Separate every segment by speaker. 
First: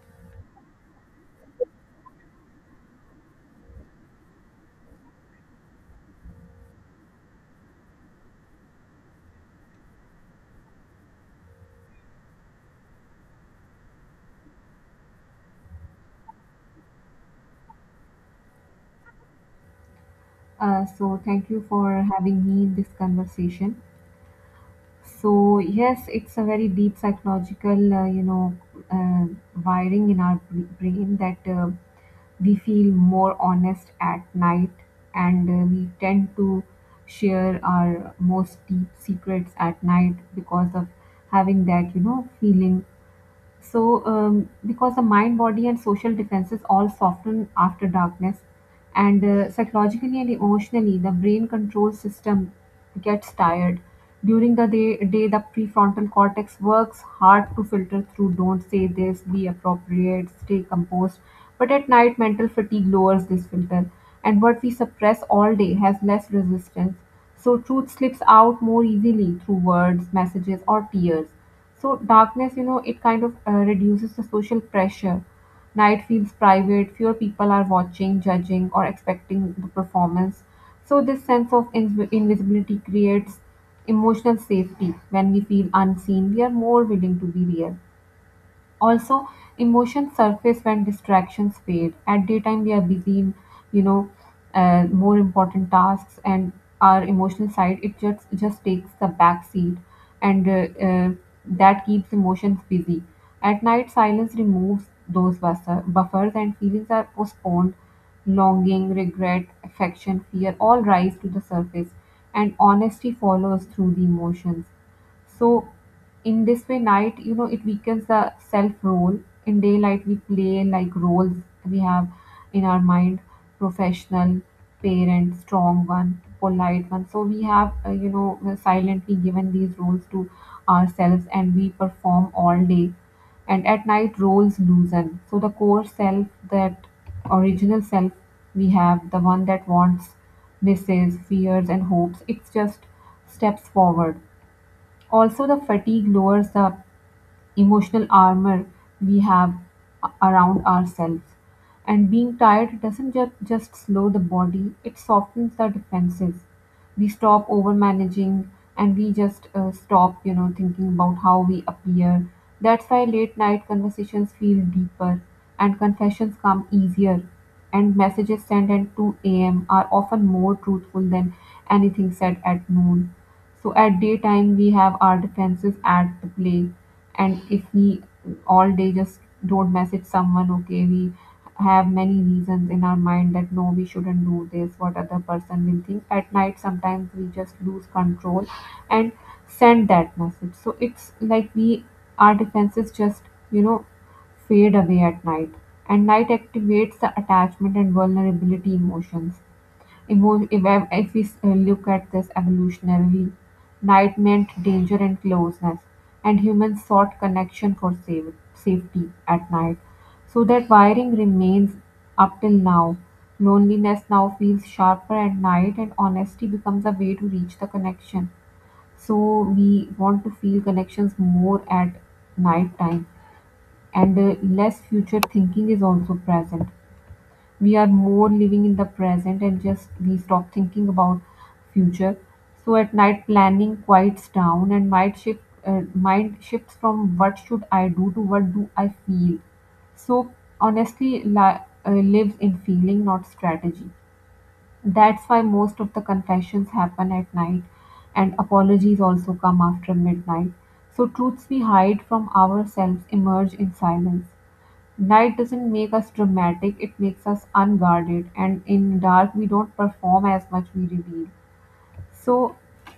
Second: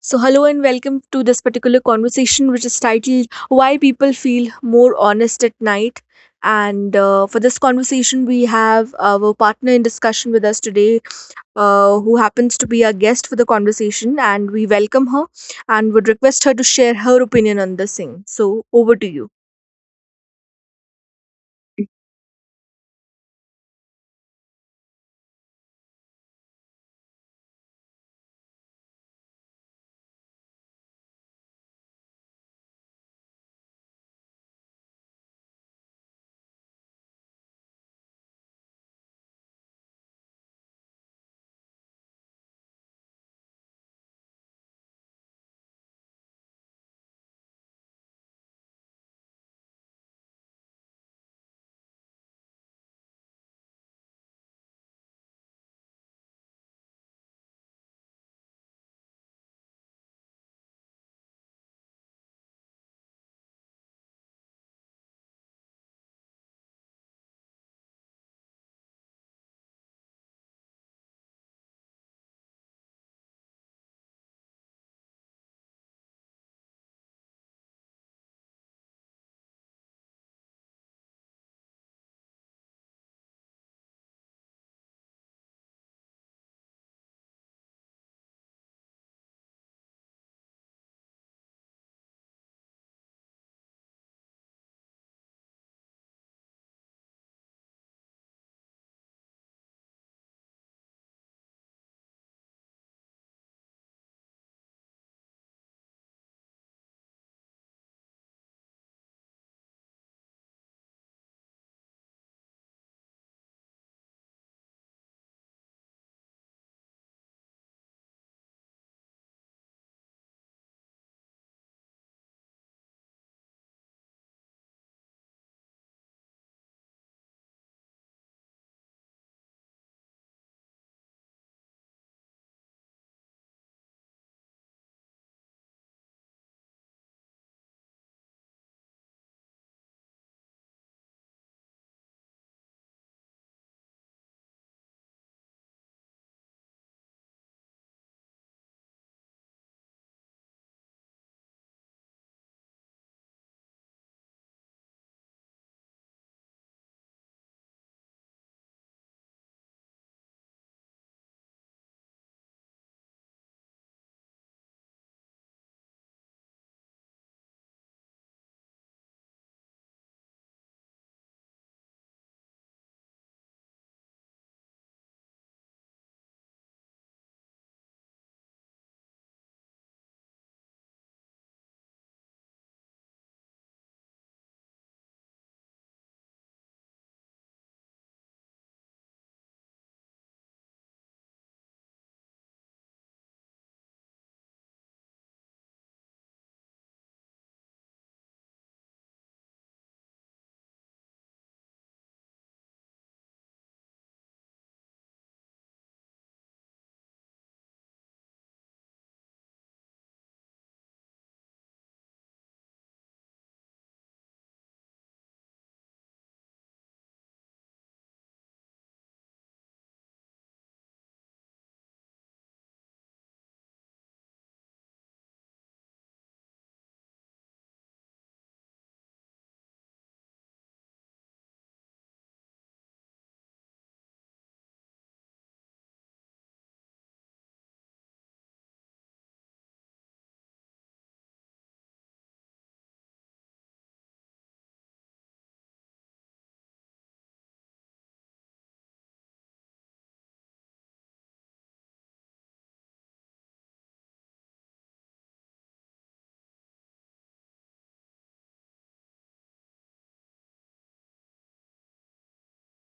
Speaker 1: So, hello and welcome to this particular conversation, which is titled Why People Feel More Honest at Night. And for this conversation, we have our partner in discussion with us today, who happens to be our guest for the conversation. And we welcome her and would request her to share her opinion on the same. So, over to you.
Speaker 2: So, thank you for having me in this conversation. So, yes, it's a very deep psychological, uh, wiring in our brain that we feel more honest at night, and we tend to share our most deep secrets at night because of having that, feeling. So, because the mind, body, and social defenses all soften after darkness, and psychologically and emotionally, the brain control system gets tired. During the day, the prefrontal cortex works hard to filter through don't say this, be appropriate, stay composed. But at night, mental fatigue lowers this filter, and what we suppress all day has less resistance. So, truth slips out more easily through words, messages, or tears. So darkness, it kind of reduces the social pressure. Night feels private, fewer people are watching, judging, or expecting the performance. So this sense of invisibility creates emotional safety. When we feel unseen, we are more willing to be real. Also, emotions surface when distractions fade. At daytime, we are busy in, you know, more important tasks, and our emotional side it just takes the back seat, and that keeps emotions busy. At night, silence removes those buffers, and feelings are postponed. Longing, regret, affection, fear all rise to the surface, and honesty follows through the emotions. So in this way, night, it weakens the self role. In daylight, we play like roles we have in our mind: professional, parent, strong one, polite one. So we have, silently given these roles to ourselves, and we perform all day. And at night, roles loosen. So the core self, that original self we have, the one that wants, misses, fears, and hopes, it just steps forward. Also, the fatigue lowers the emotional armor we have around ourselves. And being tired doesn't just slow the body, it softens the defenses. We stop overmanaging and we just stop, thinking about how we appear. That's why late night conversations feel deeper and confessions come easier. And messages sent at 2 a.m. are often more truthful than anything said at noon. So at daytime we have our defenses at the play, and if we all day just don't message someone, okay, we have many reasons in our mind that no, we shouldn't do this. What other person will think? At night, sometimes we just lose control and send that message. So it's like we our defenses just you know fade away at night, and night activates the attachment and vulnerability emotions. If we look at this evolutionarily, night meant danger and closeness, and humans sought connection for safety at night. So that wiring remains up till now. Loneliness now feels sharper at night, and honesty becomes a way to reach the connection. So we want to feel connections more at night time, and less future thinking is also present. We are more living in the present and just we stop thinking about future. So at night planning quiets down and mind shifts from what should I do to what do I feel. So honestly lives in feeling, not strategy. That's why most of the confessions happen at night and apologies also come after midnight. So truths we hide from ourselves emerge in silence. Night doesn't make us dramatic, it makes us unguarded, and in dark, we don't perform as much, we reveal. So,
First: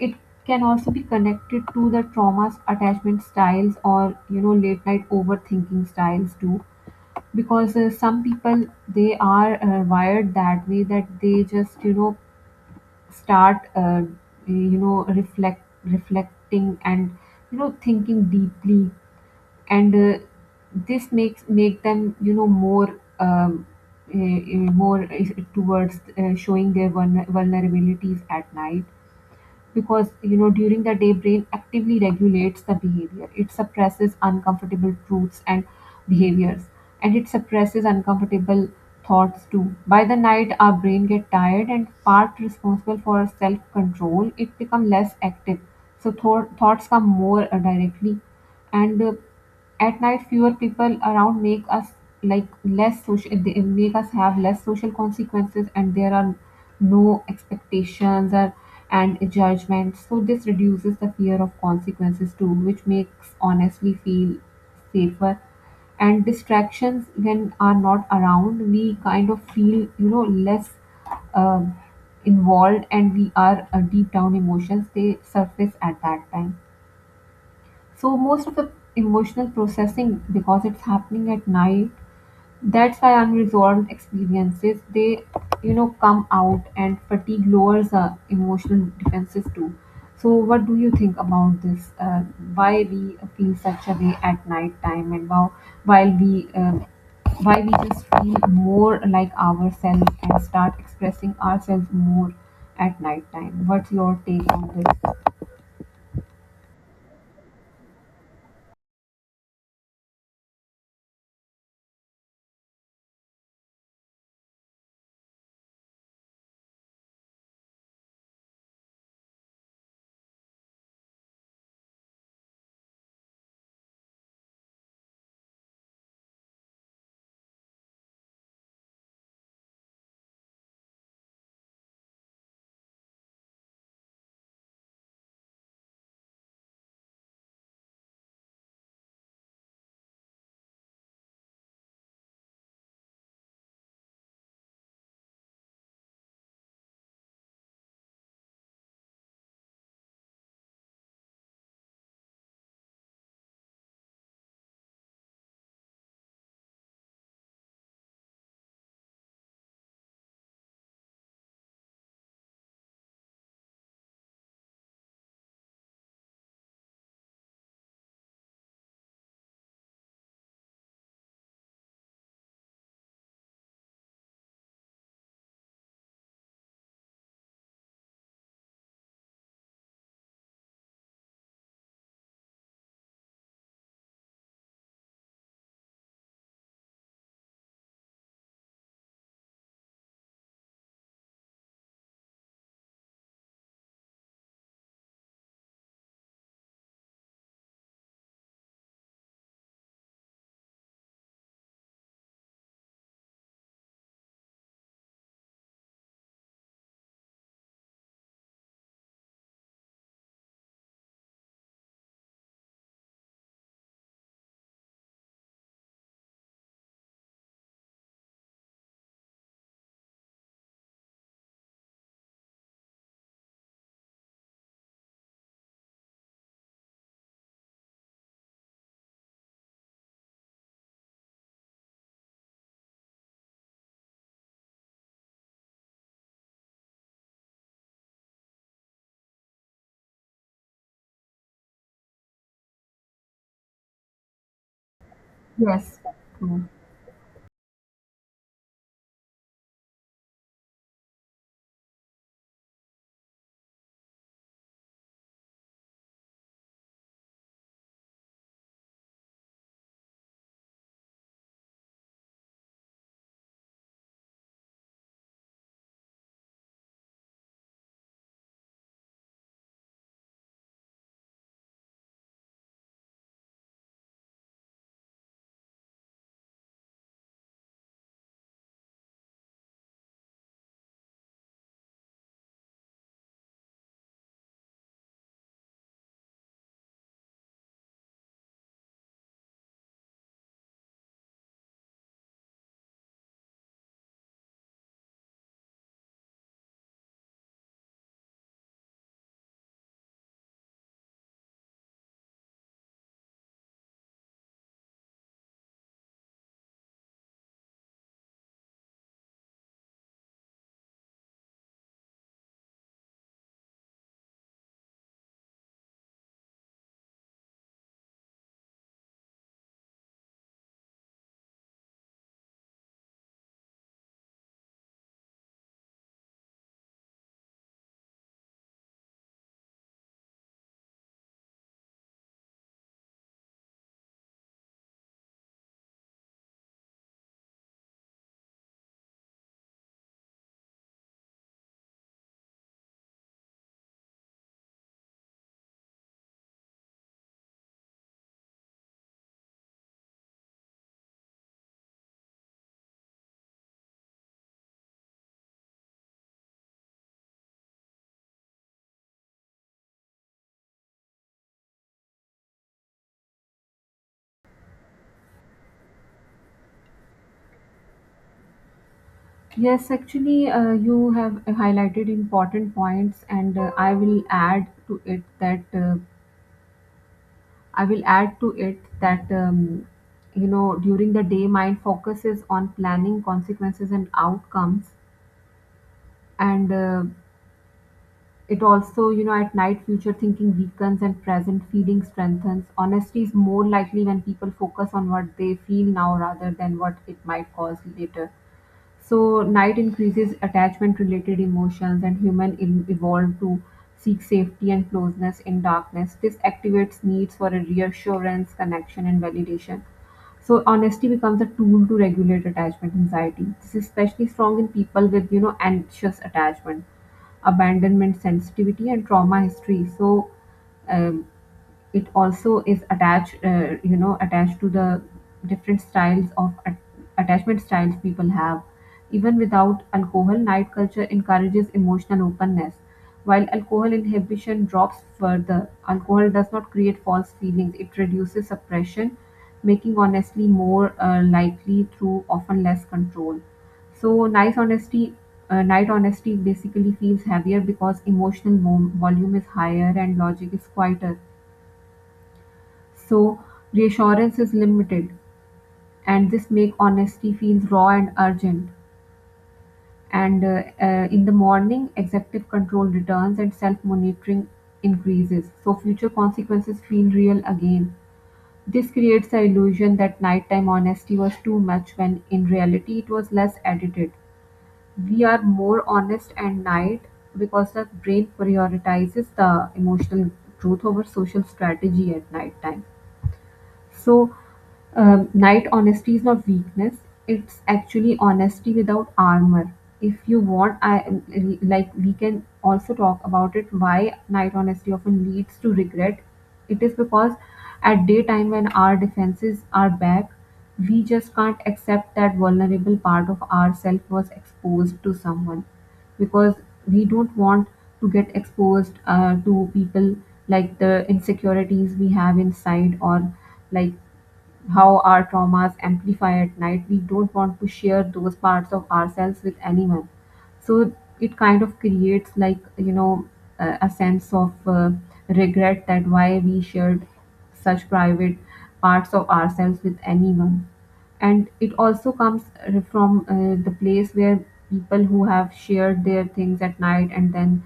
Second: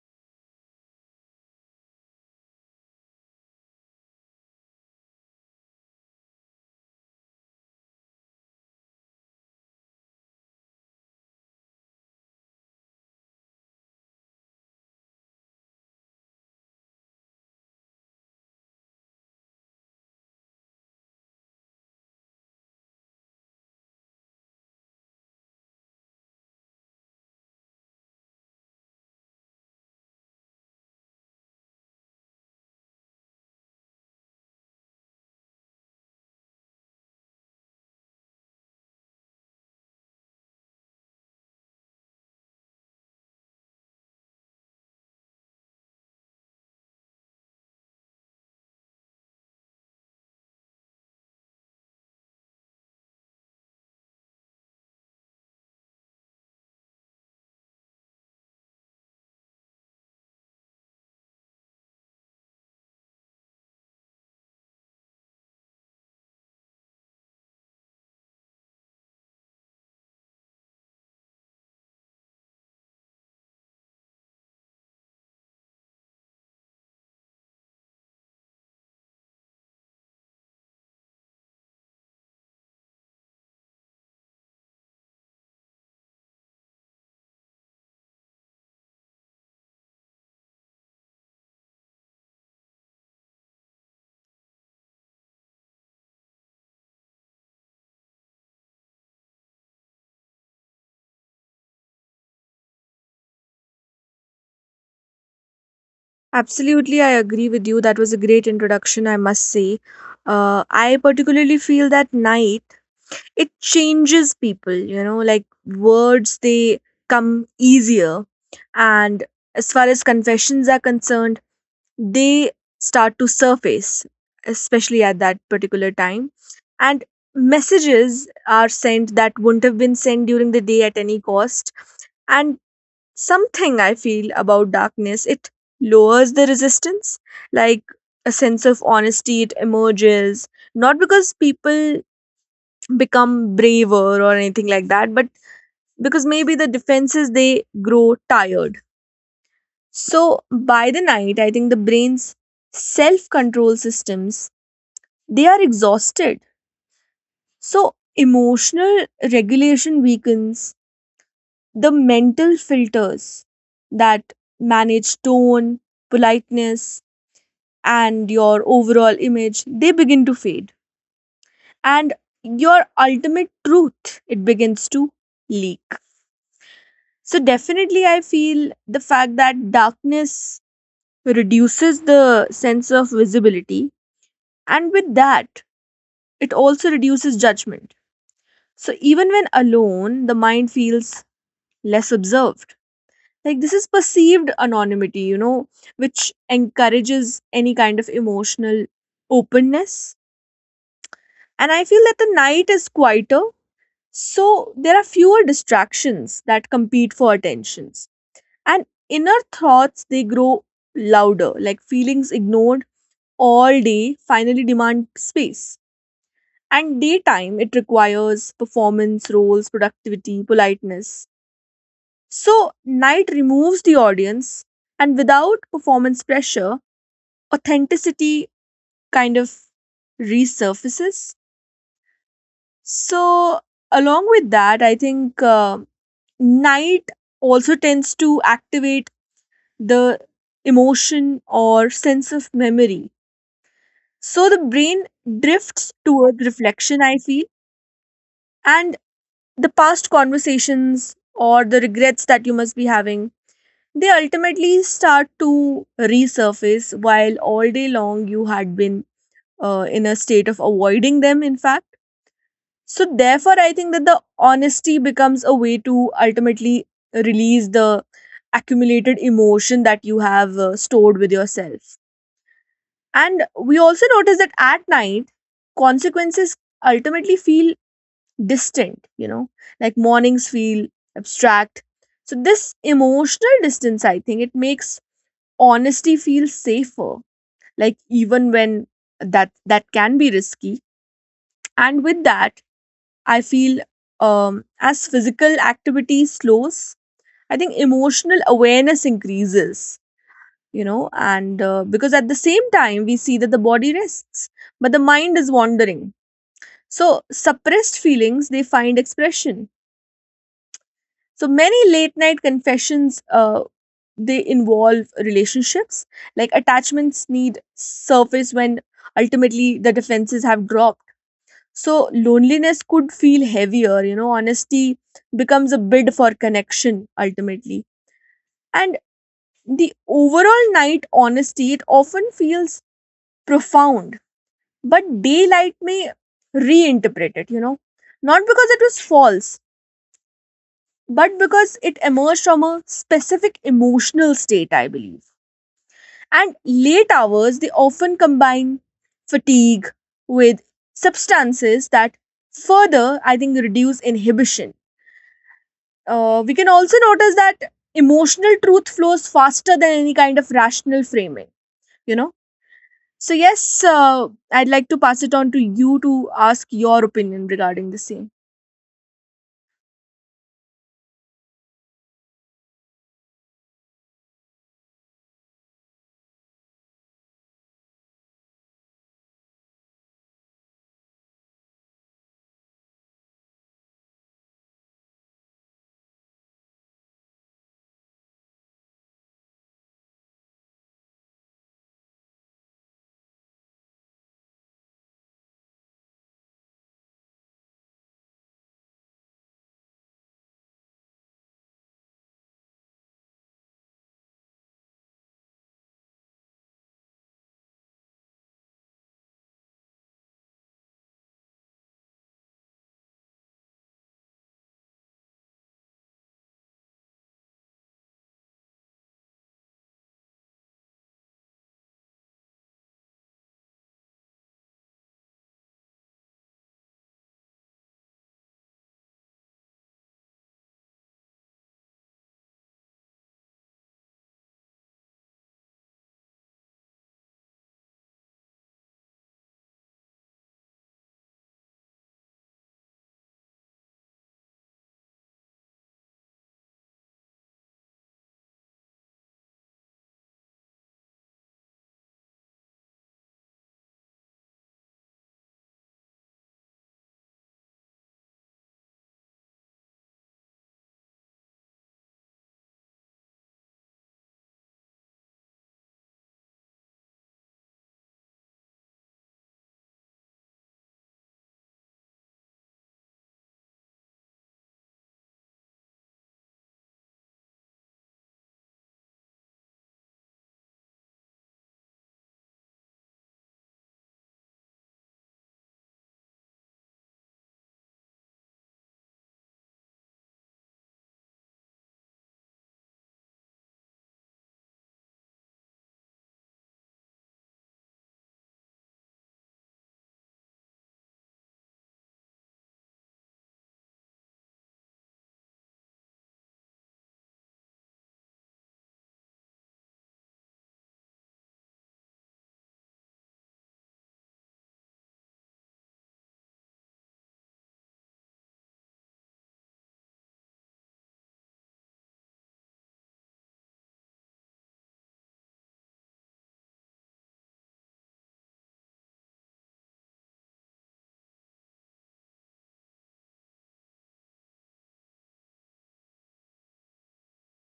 Speaker 2: it can also be connected to the traumas, attachment styles, or late night overthinking styles too. Because some people they are wired that way that they just start reflecting and thinking deeply, and this makes make them more more towards showing their vulnerabilities at night. Because during the day, brain actively regulates the behavior, it suppresses uncomfortable truths and behaviors, and it suppresses uncomfortable thoughts too. By the night our brain get tired and part responsible for self control it become less active. So thoughts come more directly. And at night fewer people around make us like less social, they make us have less social consequences and there are no expectations or and judgments. So this reduces the fear of consequences too which makes honestly feel safer. And distractions when are not around we kind of feel less um, involved, and we are deep down emotions they surface at that time. So most of the emotional processing, because it's happening at night, that's why unresolved experiences they, come out, and fatigue lowers our emotional defenses too. So what do you think about this? Why we feel such a way at night time, and how while we why we just feel more like ourselves and start expressing ourselves more at night time? What's your take on this?
Speaker 1: Absolutely, I agree with you. That was a great introduction, I must say. I particularly feel that night, it changes people, you know, like words, they come easier, and as far as confessions are concerned, they start to surface especially at that particular time, and messages are sent that wouldn't have been sent during the day at any cost. And something I feel about darkness, it lowers the resistance, like a sense of honesty it emerges, not because people become braver or anything like that, but because maybe the defenses they grow tired. So by the night, I think the brain's self control systems, they are exhausted, so emotional regulation weakens, the mental filters that manage tone, politeness, and your overall image, they begin to fade, and your ultimate truth, it begins to leak. So definitely I feel the fact that darkness reduces the sense of visibility, and with that it also reduces judgment. So even when alone the mind feels less observed. Like this is perceived anonymity, you know, which encourages any kind of emotional openness. And I feel that the night is quieter, so there are fewer distractions that compete for attention, and inner thoughts, they grow louder, like feelings ignored all day finally demand space. And daytime it requires performance, roles, productivity, politeness, so night removes the audience, and without performance pressure, authenticity kind of resurfaces. So along with that, I think night also tends to activate the emotion or sense of memory. So the brain drifts
Speaker 2: Yes,
Speaker 1: towards
Speaker 2: true.
Speaker 1: reflection, I feel, and the past conversations or the regrets that you must be having, they ultimately start to resurface, while all day long you had been in a state of avoiding them, in fact. So, therefore, I think that the honesty becomes a way to ultimately release the accumulated emotion that you have stored with yourself. And we also notice that at night, consequences ultimately feel distant, you know, like mornings feel abstract. So, this emotional distance, I think, it makes honesty feel safer, like even when that can be risky. And with that, I feel as physical activity slows, I think emotional awareness increases, you know, and because at the same time we see that the body rests but the mind is wandering, so suppressed feelings they find expression. So many late night confessions, they involve relationships, like attachments need surface when ultimately the defenses have dropped. So loneliness could feel heavier, you know, honesty becomes a bid for connection ultimately. And the overall night honesty, it often feels profound. But daylight may reinterpret it, you know, not because it was false, but because it emerged from a specific emotional state, I believe. And late hours, they often combine fatigue with substances that further, I think, reduce inhibition. We can also notice that emotional truth flows faster than any kind of rational framing, you know. So, yes, I'd like to pass it on to you to ask your opinion regarding the same.
Speaker 2: Yes, actually, you have highlighted important points, and I will add to it that during the day, mind focuses on planning consequences and outcomes, and it also at night, future thinking weakens and present feeling strengthens. Honesty is more likely when people focus on what they feel now rather than what it might cause later. So, night increases attachment related emotions, and human evolved to seek safety and closeness in darkness. This activates needs for a reassurance, connection, and validation. So, honesty becomes a tool to regulate attachment anxiety. This is especially strong in people with, anxious attachment, abandonment sensitivity, and trauma history. So, um it also is attached you know attached to the different styles of attachment styles people have. Even without alcohol, night culture encourages emotional openness, while alcohol inhibition drops further. Alcohol does not create false feelings, it reduces suppression, making honestly more likely through often less control. So nice honesty night honesty basically feels heavier because emotional volume is higher and logic is quieter. So reassurance is limited, and this make honesty feels raw and urgent. And in the morning, executive control returns and self-monitoring increases, so future consequences feel real again. This creates the illusion that nighttime honesty was too much when in reality it was less edited. We are more honest at night because the brain prioritizes the emotional truth over social strategy at nighttime. So, night honesty is not weakness. It's actually honesty without armor. If you want, I like we can also talk about it. Why night honesty often leads to regret? It is because at daytime when our defenses are back, we just can't accept that vulnerable part of ourself was exposed to someone, because we don't want to get exposed to people, like the insecurities we have inside, or like how our traumas amplify at night, we don't want to share those parts of ourselves with anyone. So it kind of creates like a sense of regret that why we shared such private parts of ourselves with anyone. And it also comes from the place where people who have shared their things at night and then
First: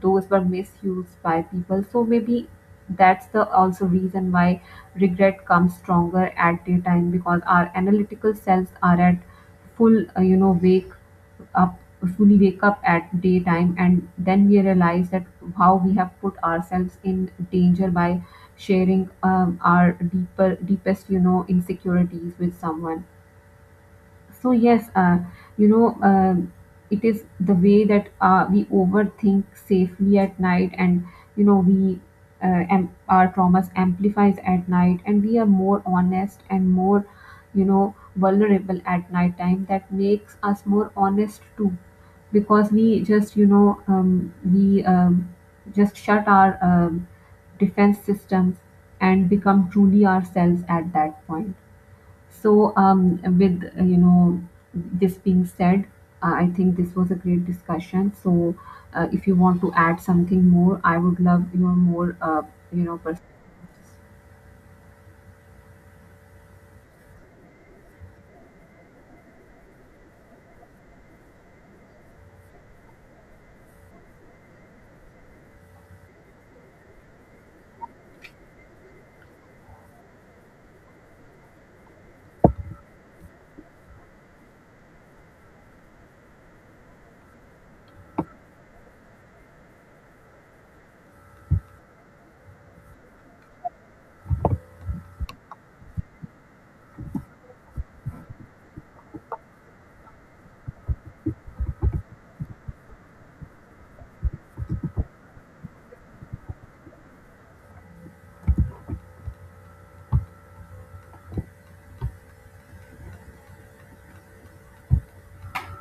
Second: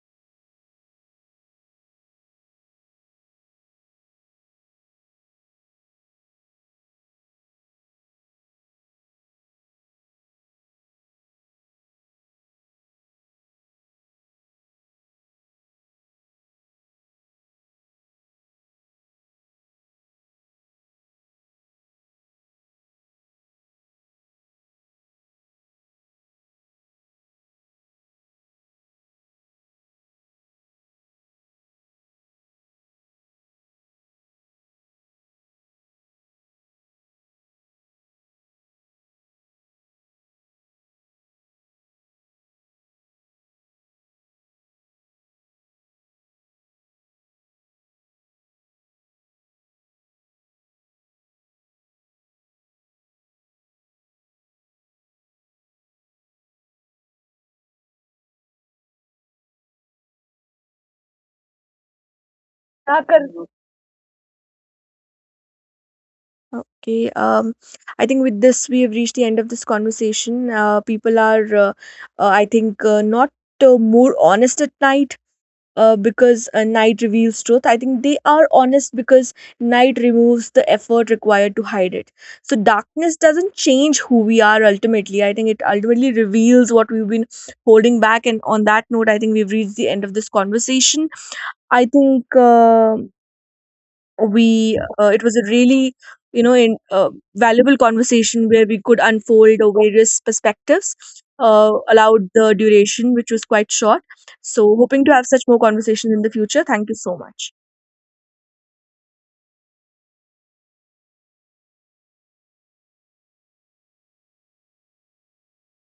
Speaker 2: those were misused by people. So maybe that's the also reason why regret comes stronger at daytime because our analytical selves are at full uh, you know wake up fully wake up at daytime. And then we realize that how we have put ourselves in danger by sharing our deeper deepest you know insecurities with someone. So yes, you know, um it is the way that we overthink safely at night, and we our traumas amplifies at night, and we are more honest and more, vulnerable at night time. That makes us more honest too, because we just shut our defense systems and become truly ourselves at that point. So, with this being said, I think this was a great discussion. So, if you want to add something more, I would love your more
Speaker 1: क्या कर
Speaker 2: perspectives.
Speaker 1: okay, I think with this we have reached the end of this conversation. People are, I think, not more honest at night, because night reveals truth. I think they are honest because night removes the effort required to hide it. So darkness doesn't change who we are ultimately. I think it ultimately reveals what we've been holding back. And on that note, I think we've reached the end of this conversation, I think. We it was a really, you know, valuable conversation where we could unfold our various perspectives, allowed the duration which was quite short. So hoping to have such more conversations in the future. Thank you so much.